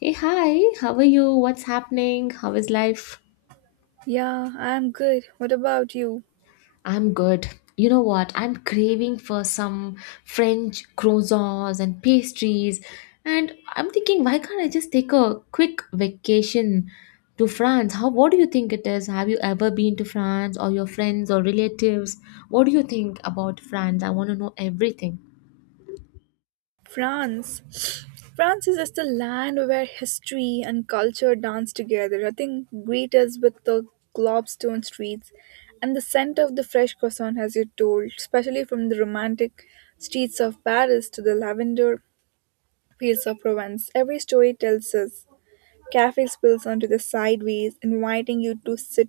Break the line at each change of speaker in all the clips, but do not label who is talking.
Hey, hi, how are you? What's happening? How is life?
Yeah, I'm good. What about you?
I'm good. You know what? I'm craving for some French croissants and pastries. And I'm thinking, why can't I just take a quick vacation to France? How, what do you think it is? Have you ever been to France or your friends or relatives? What do you think about France? I want to know everything.
France. France is just a land where history and culture dance together. I think greet us with the globstone streets and the scent of the fresh croissant, as you told, especially from the romantic streets of Paris to the lavender fields of Provence. Every story tells us. Cafe spills onto the sideways, inviting you to sit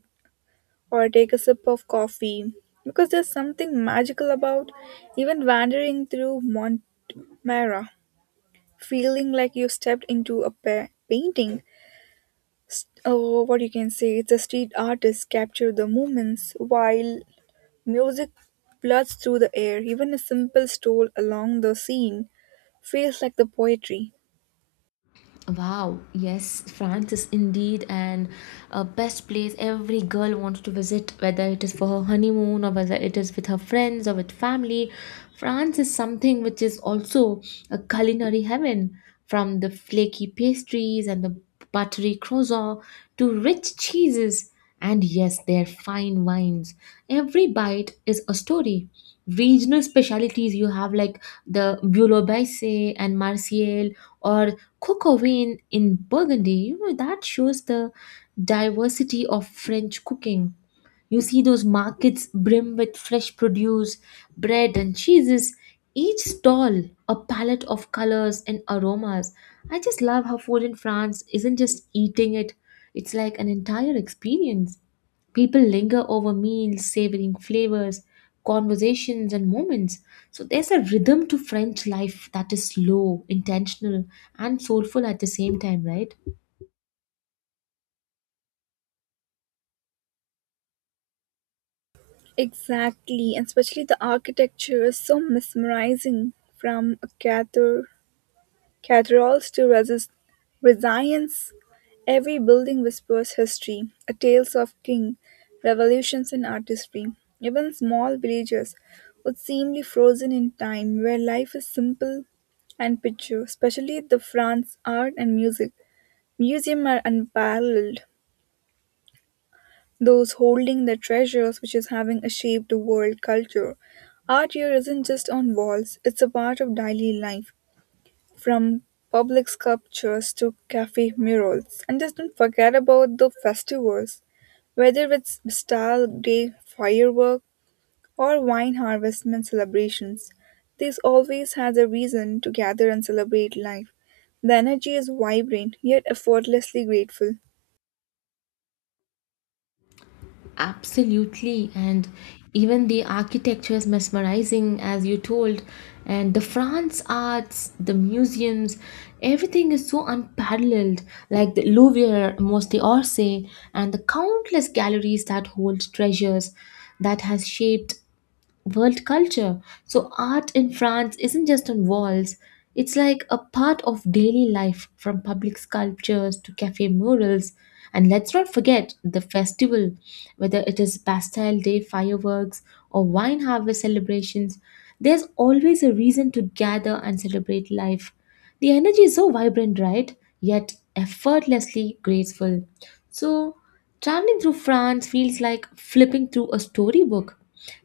or take a sip of coffee because there's something magical about even wandering through Montmara, feeling like you stepped into a painting. What you can say, it's a street artist capture the moments while music floods through the air. Even a simple stroll along the scene feels like the poetry.
Wow, yes, France is indeed an a best place every girl wants to visit, whether it is for her honeymoon or whether it is with her friends or with family. France is something which is also a culinary heaven, from the flaky pastries and the buttery croissant to rich cheeses and yes, their fine wines. Every bite is a story. Regional specialities you have like the Bulo and Marseille or cookery in Burgundy, you know, that shows the diversity of French cooking. You see those markets brim with fresh produce, bread and cheeses, each stall a palette of colors and aromas. I just love how food in France isn't just eating it, it's like an entire experience. People linger over meals, savoring flavors, conversations, and moments. So there's a rhythm to French life that is slow, intentional, and soulful at the same time, right?
Exactly, and especially the architecture is so mesmerizing from a Cathedrals to resist resilience, every building whispers history, a tales of king, revolutions and artistry. Even small villages would seemly frozen in time where life is simple and picture, especially the France art and music. Museum are unparalleled. Those holding the treasures which is having a shape to world culture. Art here isn't just on walls, it's a part of daily life. From public sculptures to cafe murals, and just don't forget about the festivals, whether it's Bastille Day firework or wine harvestment celebrations. This always has a reason to gather and celebrate life. The energy is vibrant yet effortlessly grateful.
Absolutely. And even the architecture is mesmerizing, as you told. And the France arts, the museums, everything is so unparalleled, like the Louvre, mostly Orsay, and the countless galleries that hold treasures that has shaped world culture. So, art in France isn't just on walls, it's like a part of daily life from public sculptures to cafe murals. And let's not forget the festival, whether it is Bastille Day fireworks or wine harvest celebrations, there's always a reason to gather and celebrate life. The energy is so vibrant, right? Yet effortlessly graceful. So, traveling through France feels like flipping through a storybook.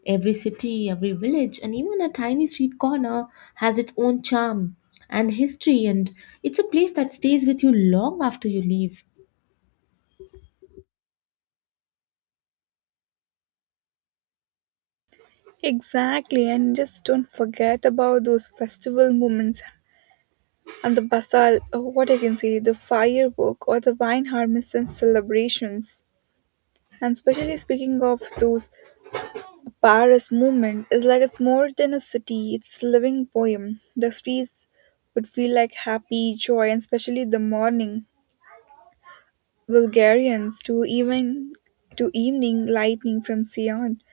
Every city, every village, and even a tiny street corner has its own charm and history, and it's a place that stays with you long after you leave.
Exactly, and just don't forget about those festival moments and the basal, or what I can say, the firework or the wine harvest and celebrations. And especially speaking of those, Paris movement is like it's more than a city, it's a living poem. The streets would feel like happy joy, and especially the morning. Bulgarians to even to evening lightning from Sion.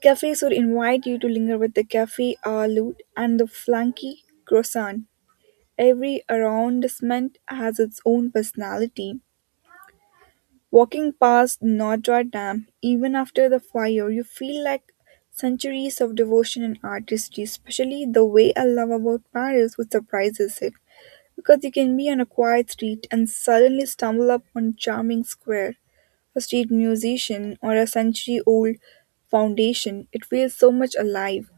Cafes would invite you to linger with the cafe a lute and the flanky croissant. Every arrondissement has its own personality. Walking past Notre Dame, even after the fire, you feel like centuries of devotion and artistry, especially the way I love about Paris, which surprises it. Because you can be on a quiet street and suddenly stumble upon a charming square, a street musician, or a century old foundation. It feels so much alive.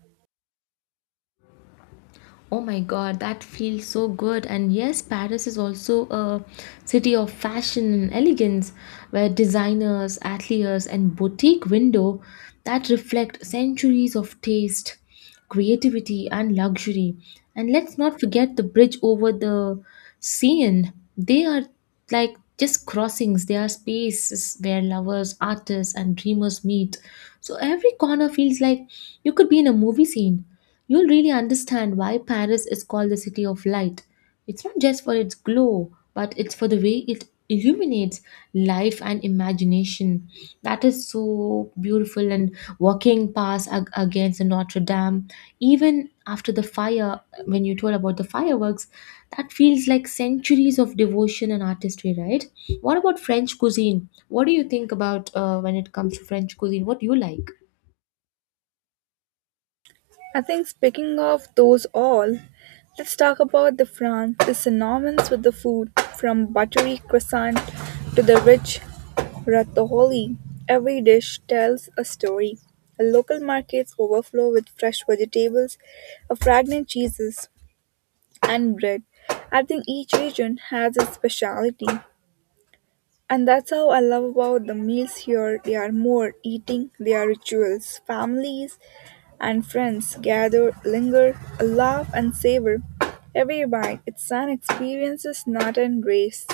Oh my god, that feels so good. And yes, Paris is also a city of fashion and elegance where designers, ateliers, and boutique window that reflect centuries of taste, creativity, and luxury. And let's not forget the bridge over the Seine. They are like just crossings, they are spaces where lovers, artists, and dreamers meet. So every corner feels like you could be in a movie scene. You'll really understand why Paris is called the City of Light. It's not just for its glow, but it's for the way it illuminates life and imagination. That is so beautiful. And walking past against the Notre Dame, even after the fire, when you told about the fireworks, that feels like centuries of devotion and artistry, right? What about French cuisine? What do you think about when it comes to French cuisine? What do you like?
I think, speaking of those all, let's talk about the France, the synonyms with the food, from buttery croissant to the rich Ratatouille. Every dish tells a story. Local markets overflow with fresh vegetables, a fragrant cheeses, and bread. I think each region has its specialty, and that's how I love about the meals here. They are more eating, they are rituals. Families and friends gather, linger, laugh, and savor. Every bite, it's an experience, not a race.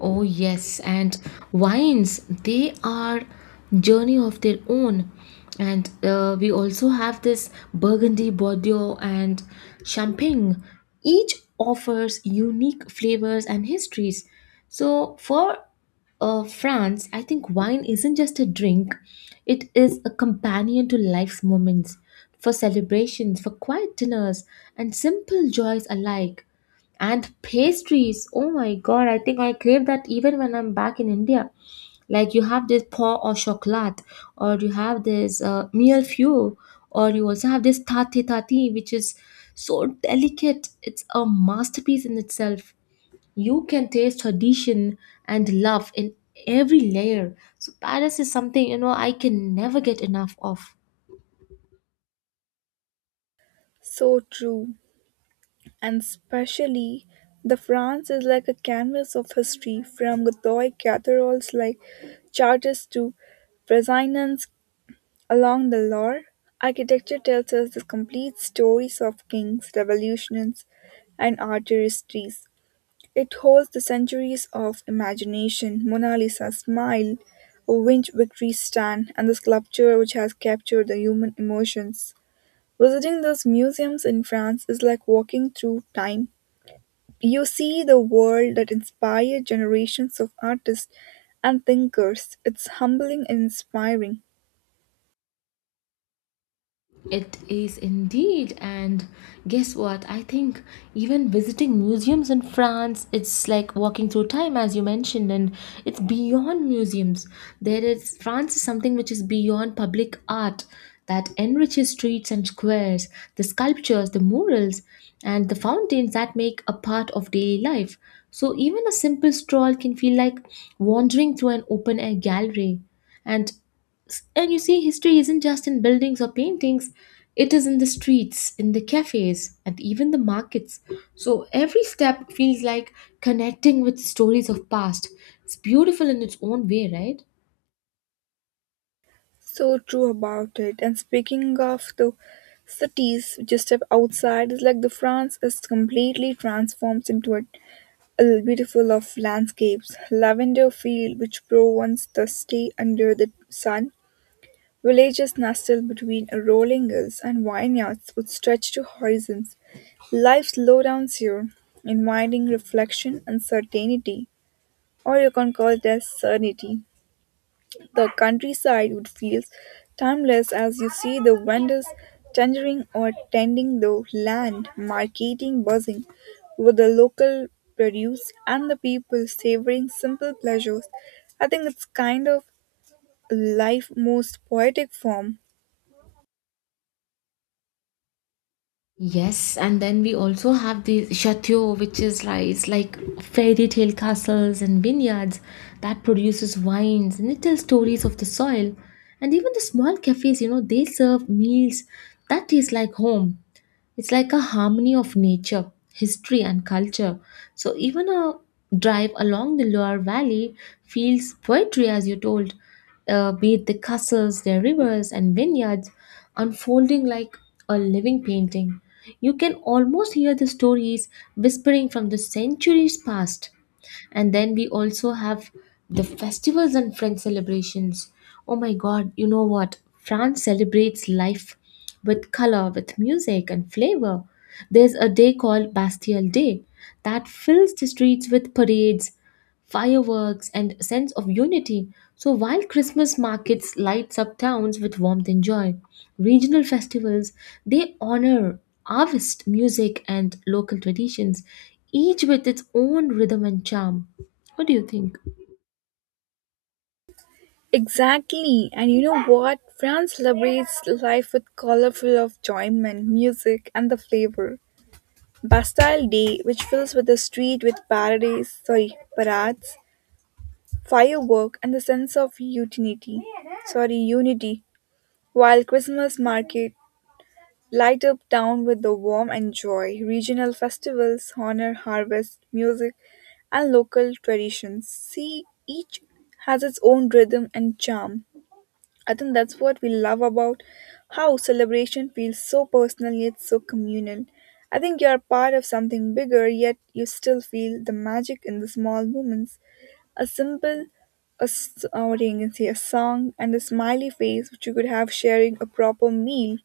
Oh, yes, and wines, they are journey of their own. And we also have this Burgundy, Bordeaux, and Champagne. Each offers unique flavors and histories. So, for France, I think wine isn't just a drink, it is a companion to life's moments, for celebrations, for quiet dinners, and simple joys alike. And pastries, oh my god, I think I crave that even when I'm back in India. Like you have this paw or chocolat, or you have this meal few, or you also have this tati tati, which is so delicate. It's a masterpiece in itself. You can taste tradition and love in every layer. So Paris is something you know I can never get enough of.
So true. And especially, the France is like a canvas of history from Gothic cathedrals like Chartres to Renaissance along the Loire. Architecture tells us the complete stories of kings, revolutions, and art histories. It holds the centuries of imagination, Mona Lisa's smile, a winch victory stand, and the sculpture which has captured the human emotions. Visiting those museums in France is like walking through time. You see the world that inspired generations of artists and thinkers. It's humbling and inspiring.
It is indeed, and guess what? I think even visiting museums in France, it's like walking through time, as you mentioned, and it's beyond museums. There is France is something which is beyond public art that enriches streets and squares, the sculptures, the murals, and the fountains that make a part of daily life. So even a simple stroll can feel like wandering through an open air gallery. And and you see, history isn't just in buildings or paintings, it is in the streets, in the cafes, and even the markets. So every step feels like connecting with stories of past. It's beautiful in its own way, right?
So true about it. And speaking of the cities just step outside, it's like the France is completely transforms into a beautiful of landscapes. Lavender field which Provence the stay under the sun. Villages nestled between rolling hills and vineyards would stretch to horizons. Life slowdowns you, inviting reflection and certainty, or you can call it as sanity. The countryside would feel timeless as you see the vendors tendering or tending the land, marketing buzzing with the local produce and the people savoring simple pleasures. I think it's kind of life most poetic form.
Yes, and then we also have the chateau, which is like it's like fairy tale castles and vineyards that produces wines and it tells stories of the soil. And even the small cafes, you know, they serve meals that taste like home. It's like a harmony of nature, history, and culture. So even a drive along the Loire Valley feels poetry, as you told, be it the castles, their rivers, and vineyards unfolding like a living painting. You can almost hear the stories whispering from the centuries past, and then we also have the festivals and French celebrations. Oh my god, you know what, France celebrates life with color, with music and flavor. There's a day called Bastille Day that fills the streets with parades, fireworks and sense of unity. So while Christmas markets lights up towns with warmth and joy, regional festivals they honor harvest music and local traditions, each with its own rhythm and charm. What do you think?
Exactly. And you know what? France celebrates life with colorful of enjoyment, music, and the flavor. Bastille Day, which fills with the street with parades, firework, and the sense of unity. While Christmas market light up town with the warm and joy. Regional festivals honor harvest, music, and local traditions. See, each has its own rhythm and charm. I think that's what we love about how celebration feels so personal yet so communal. I think you are part of something bigger, yet you still feel the magic in the small moments. A simple, a, s- What you can say, a song and a smiley face, which you could have sharing a proper meal.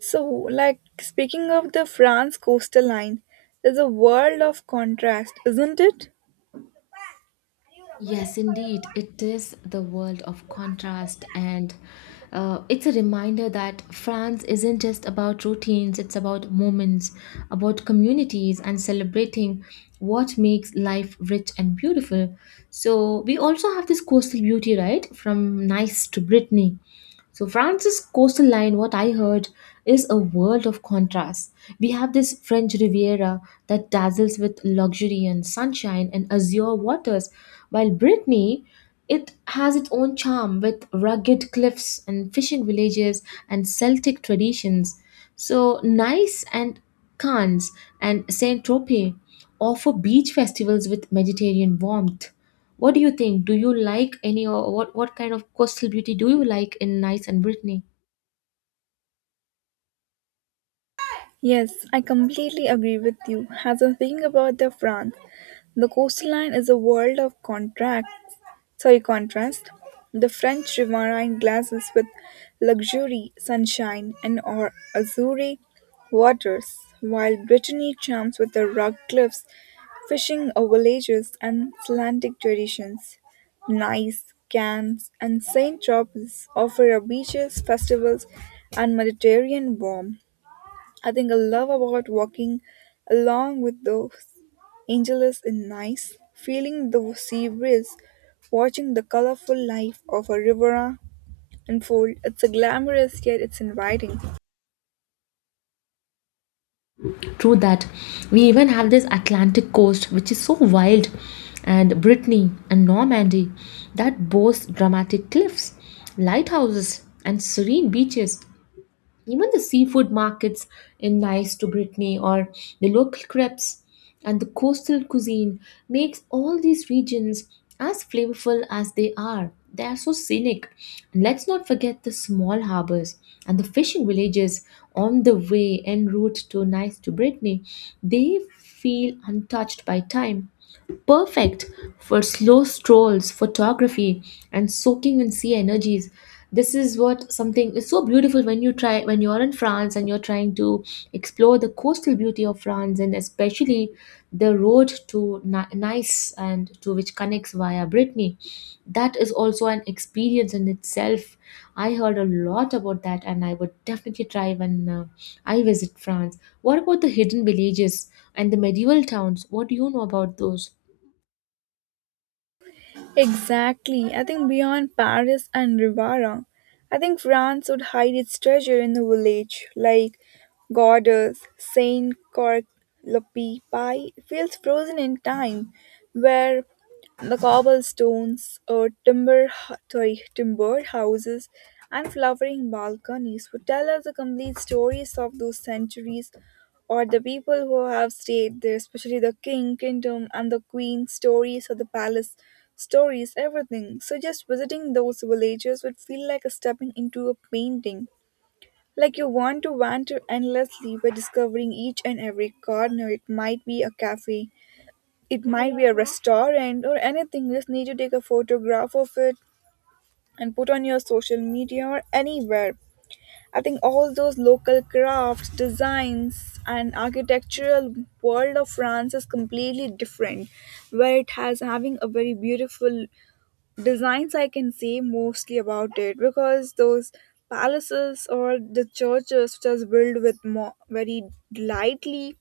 So, like speaking of the France coastal line, there's a world of contrast, isn't it?
Yes, indeed. It is the world of contrast, and it's a reminder that France isn't just about routines, it's about moments, about communities, and celebrating what makes life rich and beautiful. So, we also have this coastal beauty, right? From Nice to Brittany. So France's coastal line, what I heard, is a world of contrasts. We have this French Riviera that dazzles with luxury and sunshine and azure waters, while Brittany, it has its own charm with rugged cliffs and fishing villages and Celtic traditions. So Nice and Cannes and Saint Tropez offer beach festivals with Mediterranean warmth. What do you think? Do you like any, or what kind of coastal beauty do you like in Nice and Brittany?
Yes, I completely agree with you. As I'm thinking about the France, the coastline is a world of contrast. The French Riviera in glasses with luxury, sunshine, and or azure waters, while Brittany charms with the rock cliffs, fishing villages, and Atlantic traditions. Nice, Cannes, and Saint Tropez offer a beaches, festivals, and Mediterranean warmth. I think I love about walking along with the angelus in Nice, feeling the sea breeze, watching the colorful life of a riviera unfold. It's a glamorous yet it's inviting.
True that. We even have this Atlantic coast which is so wild and Brittany and Normandy that boasts dramatic cliffs, lighthouses and serene beaches. Even the seafood markets in Nice to Brittany or the local crepes and the coastal cuisine makes all these regions as flavorful as they are. They are so scenic. And let's not forget the small harbors and the fishing villages on the way en route to Nice to Brittany. They feel untouched by time, perfect for slow strolls, photography, and soaking in sea energies. This is what something is so beautiful when you try when you're in France and you're trying to explore the coastal beauty of France and especially the road to Nice and to which connects via Brittany. That is also an experience in itself. I heard a lot about that, and I would definitely try when I visit France. What about the hidden villages and the medieval towns? What do you know about those?
Exactly. I think beyond Paris and Rivara, I think France would hide its treasure in the village, like Gordes, Saint Cork Lopi Pie feels frozen in time, where the cobblestones, timbered houses, and flowering balconies would tell us the complete stories of those centuries or the people who have stayed there, especially the king, kingdom, and the queen, stories or the palace, stories, everything. So just visiting those villages would feel like a stepping into a painting. Like you want to wander endlessly by discovering each and every corner. It might be a cafe, it might be a restaurant, or anything. You just need to take a photograph of it and put on your social media or anywhere. I think all those local crafts, designs, and architectural world of France is completely different, where it has having a very beautiful designs. I can say mostly about it because those palaces or the churches which are built with more, very lightly,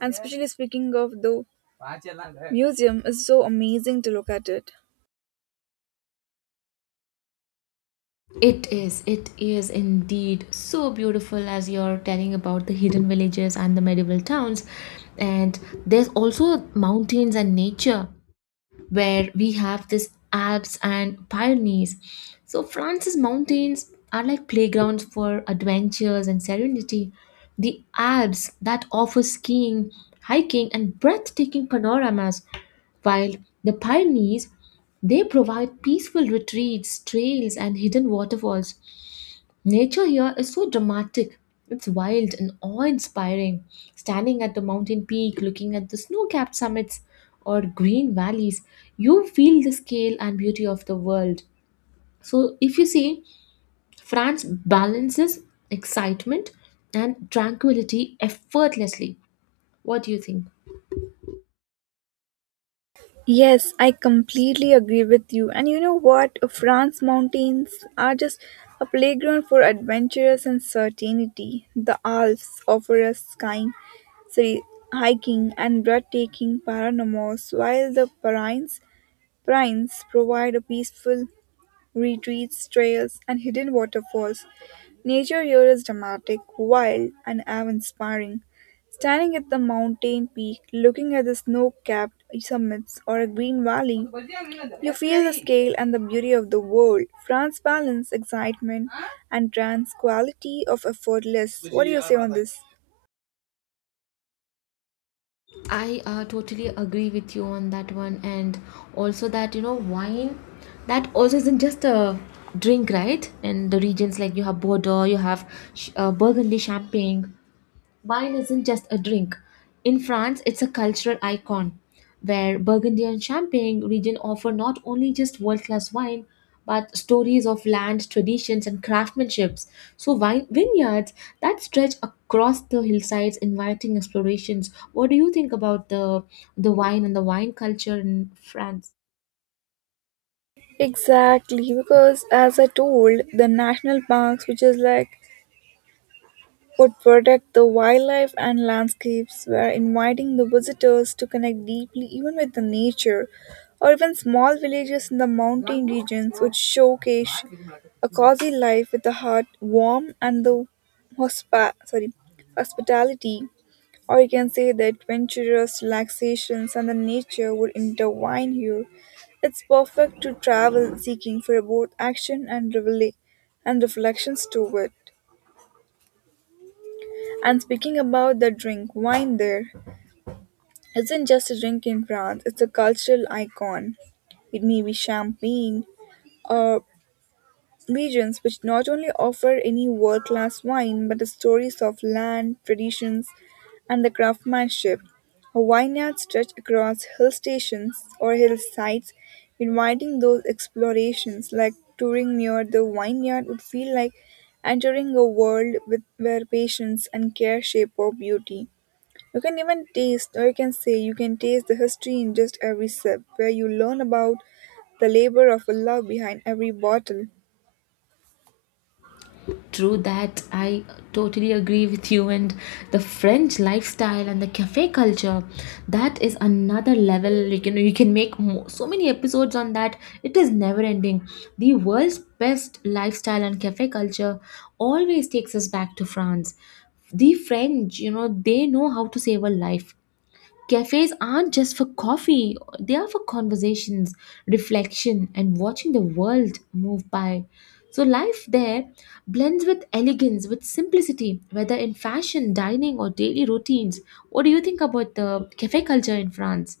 and especially speaking of the museum is so amazing to look at it.
It is indeed so beautiful as you're telling about the hidden villages and the medieval towns. And there's also mountains and nature where we have this Alps and Pyrenees. So France's mountains are like playgrounds for adventures and serenity. The Alps that offer skiing, hiking, and breathtaking panoramas, while the Pyrenees they provide peaceful retreats, trails, and hidden waterfalls. Nature here is so dramatic. It's wild and awe inspiring. Standing at the mountain peak, looking at the snow capped summits or green valleys, you feel the scale and beauty of the world. So, if you see, France balances excitement and tranquility effortlessly. What do you think?
Yes, I completely agree with you. And you know what? France mountains are just a playground for adventurous and certainty. The Alps offer us sorry, hiking, and breathtaking panoramas, while the Pyrenees provide a peaceful retreats, trails, and hidden waterfalls. Nature here is dramatic, wild, and awe-inspiring. Standing at the mountain peak, looking at the snow-capped summits or a green valley, you feel the scale and the beauty of the world. France balance excitement and trans quality of effortless. What do you say on this?
I totally agree with you on that one, and also that you know wine, that also isn't just a drink, right? And the regions like you have Bordeaux, you have Burgundy, Champagne. Wine isn't just a drink. In France, it's a cultural icon, where Burgundy and Champagne region offer not only just world-class wine, but stories of land, traditions, and craftsmanships. So wine vineyards that stretch across the hillsides, inviting explorations. What do you think about the wine and the wine culture in France?
Exactly, because as I told, the national parks, which is like would protect the wildlife and landscapes were inviting the visitors to connect deeply even with the nature or even small villages in the mountain regions would showcase a cozy life with the heart warm and the hospa- sorry, hospitality, or you can say the adventurous relaxations and the nature would intertwine here. It's perfect to travel seeking for both action and reflections to it. And speaking about the drink, wine there isn't just a drink in France, it's a cultural icon. It may be champagne or regions which not only offer any world class wine but the stories of land, traditions, and the craftsmanship. A vineyard stretched across hill stations or hillsides, inviting those explorations like touring near the vineyard would feel like entering a world with, where patience and care shape our beauty. You can even taste, or you can say, you can taste the history in just every sip, where you learn about the labor of love behind every bottle.
True that. I totally agree with you. And the French lifestyle and the cafe culture, that is another level. You can make so many episodes on that. It is never ending. The world's best lifestyle and cafe culture always takes us back to France. The French, you know, they know how to save a life. Cafes aren't just for coffee, they are for conversations, reflection, and watching the world move by. So, life there blends with elegance, with simplicity, whether in fashion, dining, or daily routines. What do you think about the cafe culture in France?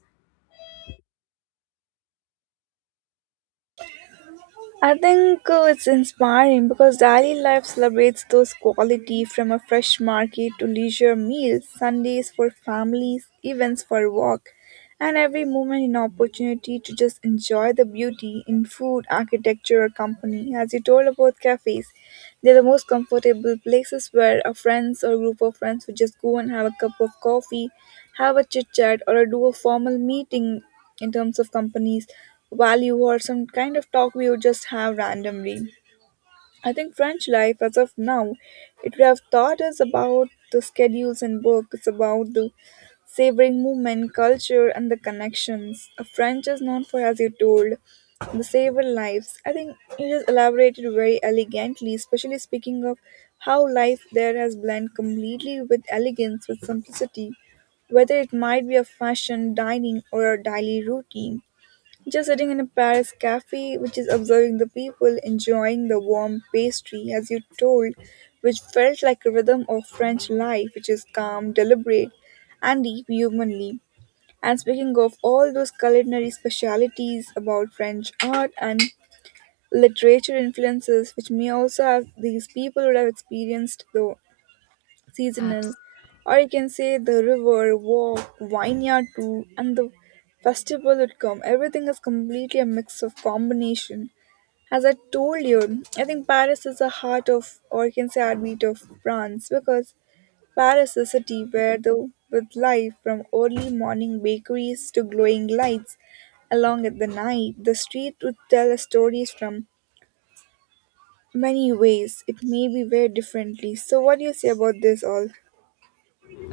I think it's inspiring because daily life celebrates those quality from a fresh market to leisure meals, Sundays for families, events for work, and every moment an opportunity to just enjoy the beauty in food, architecture, or company. As you told about cafes, they're the most comfortable places where a friends or group of friends would just go and have a cup of coffee, have a chit chat, or do a formal meeting in terms of companies value or some kind of talk we would just have randomly. I think French life, as of now, it would have taught us about the schedules and work. It's about the savoring movement, culture, and the connections. French is known for, as you told, the savor lives. I think it is elaborated very elegantly, especially speaking of how life there has blended completely with elegance, with simplicity, whether it might be a fashion, dining, or a daily routine. Just sitting in a Paris cafe, which is observing the people enjoying the warm pastry, as you told, which felt like a rhythm of French life, which is calm, deliberate, and deep humanly. And speaking of all those culinary specialities about French art and literature influences, which may also have these people would have experienced the seasonal, or you can say the river, walk, vineyard tour, and the festival would come. Everything is completely a mix of combination. As I told you, I think Paris is the heart of, or you can say heartbeat of France, because Paris is a city where the with life from early morning bakeries to glowing lights along at the night, the street would tell stories from many ways. It may be very differently. So, what do you say about this all?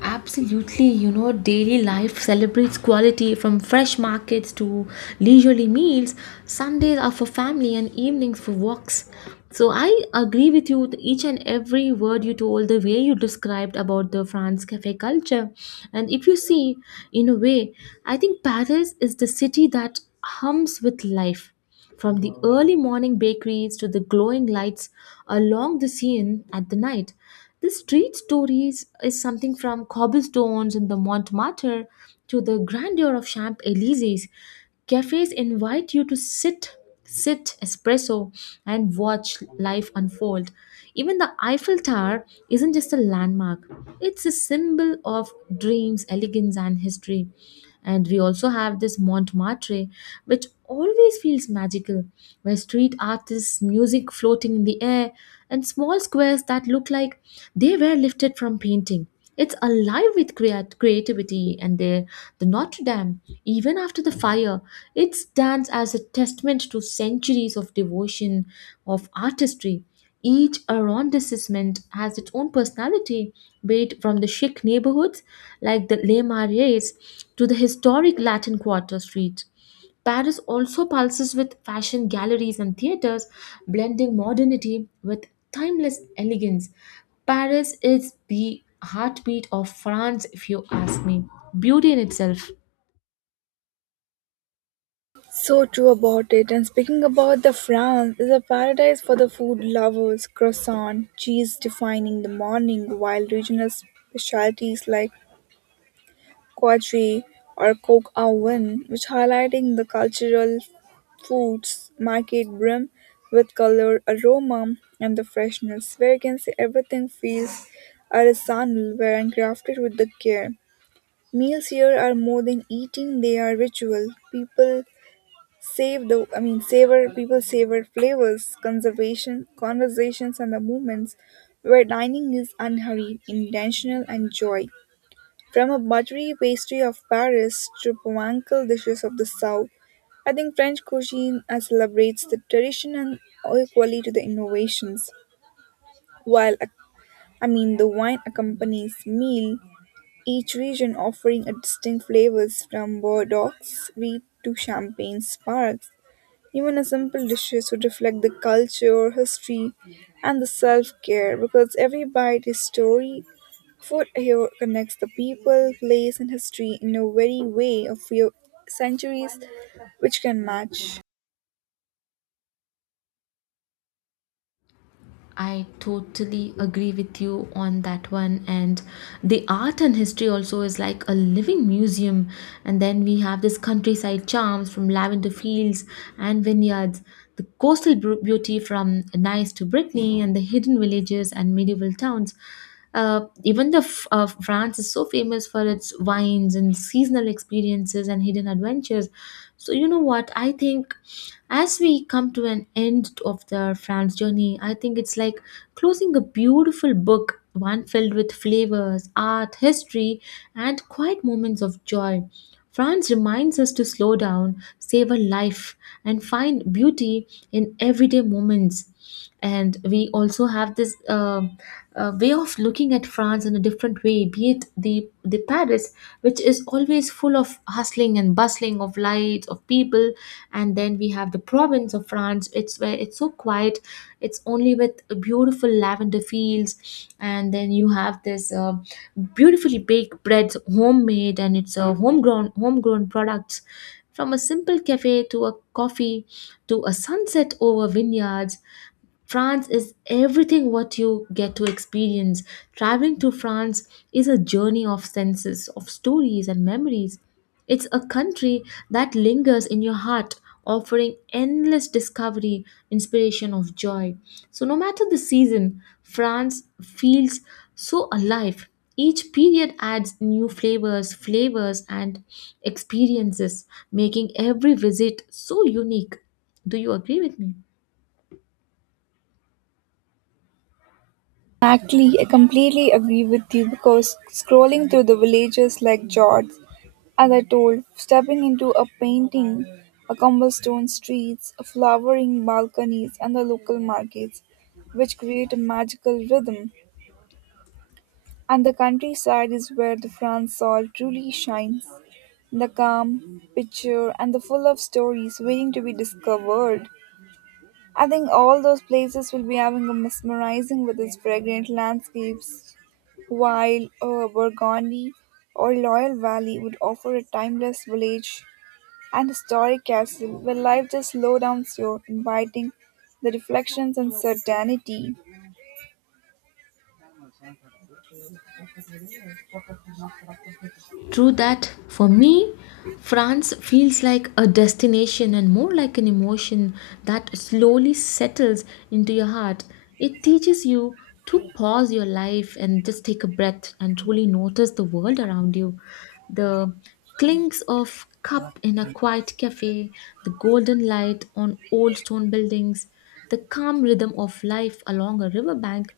Absolutely, you know, daily life celebrates quality from fresh markets to leisurely meals. Sundays are for family and evenings for walks. So I agree with you with each and every word you told, the way you described about the France cafe culture. And if you see, in a way, I think Paris is the city that hums with life from the early morning bakeries to the glowing lights along the Seine at the night. The street stories is something from cobblestones in the Montmartre to the grandeur of Champs Elysees. Cafes invite you to sit espresso and watch life unfold. Even the Eiffel Tower isn't just a landmark, it's a symbol of dreams, elegance, and history. And we also have this Montmartre, which always feels magical, where street artists music floating in the air and small squares that look like they were lifted from painting. It's alive with creativity, the Notre Dame, even after the fire, it stands as a testament to centuries of devotion, of artistry. Each arrondissement has its own personality, be it from the chic neighborhoods like the Les Marais to the historic Latin Quarter Street. Paris also pulses with fashion galleries and theaters, blending modernity with timeless elegance. Paris is the heartbeat of France, if you ask me. Beauty in itself.
So true about it. And speaking about the France, is a paradise for the food lovers. Croissant, cheese defining the morning, while regional specialties like quadri or coke au vin, which highlighting the cultural foods market brim with color, aroma, and the freshness, where you can see everything feels artisanal, where and crafted with the care. Meals here are more than eating; they are ritual. People Save the I mean savor people savor flavors, conservation, conversations and the moments where dining is unhurried, intentional and joy. From a buttery pastry of Paris to pomankal dishes of the South, I think French cuisine celebrates the tradition and equally to the innovations. While I mean The wine accompanies meal, each region offering a distinct flavors from Bordeaux sweet to Champagne sparks. Even a simple dishes should reflect the culture, history, and the self care because every bite is story. Food here connects the people, place, and history in a very way of few centuries which can match.
I totally agree with you on that one. And the art and history also is like a living museum. And then we have this countryside charms from lavender fields and vineyards, the beauty from Nice to Brittany, and the hidden villages and medieval towns. France is so famous for its wines and seasonal experiences and hidden adventures. So you know what? I think as we come to an end of the France journey, I think it's like closing a beautiful book, one filled with flavors, art, history, and quiet moments of joy. France reminds us to slow down, savor life, and find beauty in everyday moments. And we also have this way of looking at France in a different way, be it the Paris, which is always full of hustling and bustling of lights of people, and then we have the province of France. It's where it's so quiet. It's only with beautiful lavender fields, and then you have this beautifully baked breads, homemade, and it's a homegrown products. From a simple cafe to a coffee to a sunset over vineyards, France is everything what you get to experience. Traveling to France is a journey of senses, of stories and memories. It's a country that lingers in your heart, offering endless discovery, inspiration of joy. So no matter the season, France feels so alive. Each period adds new flavors and experiences, making every visit so unique. Do you agree with me?
Exactly, I completely agree with you because scrolling through the villages like George, as I told, stepping into a painting, a cobblestone streets, flowering balconies, and the local markets, which create a magical rhythm. And the countryside is where the France soul truly shines, the calm, picture, and the full of stories waiting to be discovered. I think all those places will be having a mesmerizing with its fragrant landscapes, while Burgundy or Loyal Valley would offer a timeless village and historic castle where life just slow down slow, inviting the reflections and certainty.
True that. For me, France feels like a destination and more like an emotion that slowly settles into your heart. It teaches you to pause your life and just take a breath and truly notice the world around you. The clinks of cup in a quiet cafe, the golden light on old stone buildings, the calm rhythm of life along a riverbank,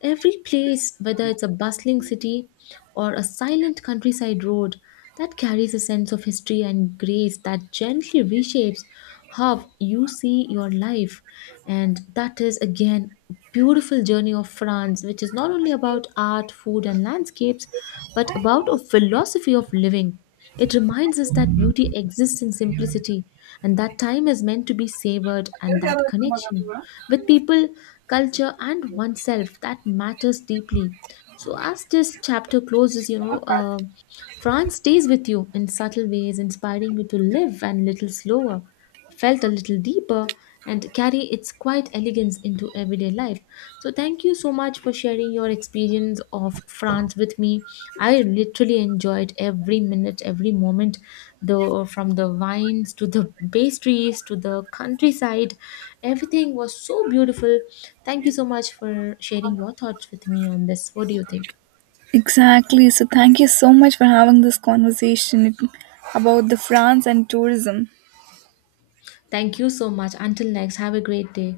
every place, whether it's a bustling city or a silent countryside road, that carries a sense of history and grace that gently reshapes how you see your life. And that is again a beautiful journey of France, which is not only about art, food, and landscapes, but about a philosophy of living. It reminds us that beauty exists in simplicity and that time is meant to be savored, and that connection with people, culture, and oneself that matters deeply. So as this chapter closes, you know, France stays with you in subtle ways, inspiring you to live and little slower, felt a little deeper, and carry its quiet elegance into everyday life. So, thank you so much for sharing your experience of France with me. I literally enjoyed every minute, every moment, the from the wines to the pastries to the countryside. Everything was so beautiful. Thank you so much for sharing your thoughts with me on this. What do you think?
Exactly. So thank you so much for having this conversation about the France and tourism.
Thank you so much. Until next, have a great day.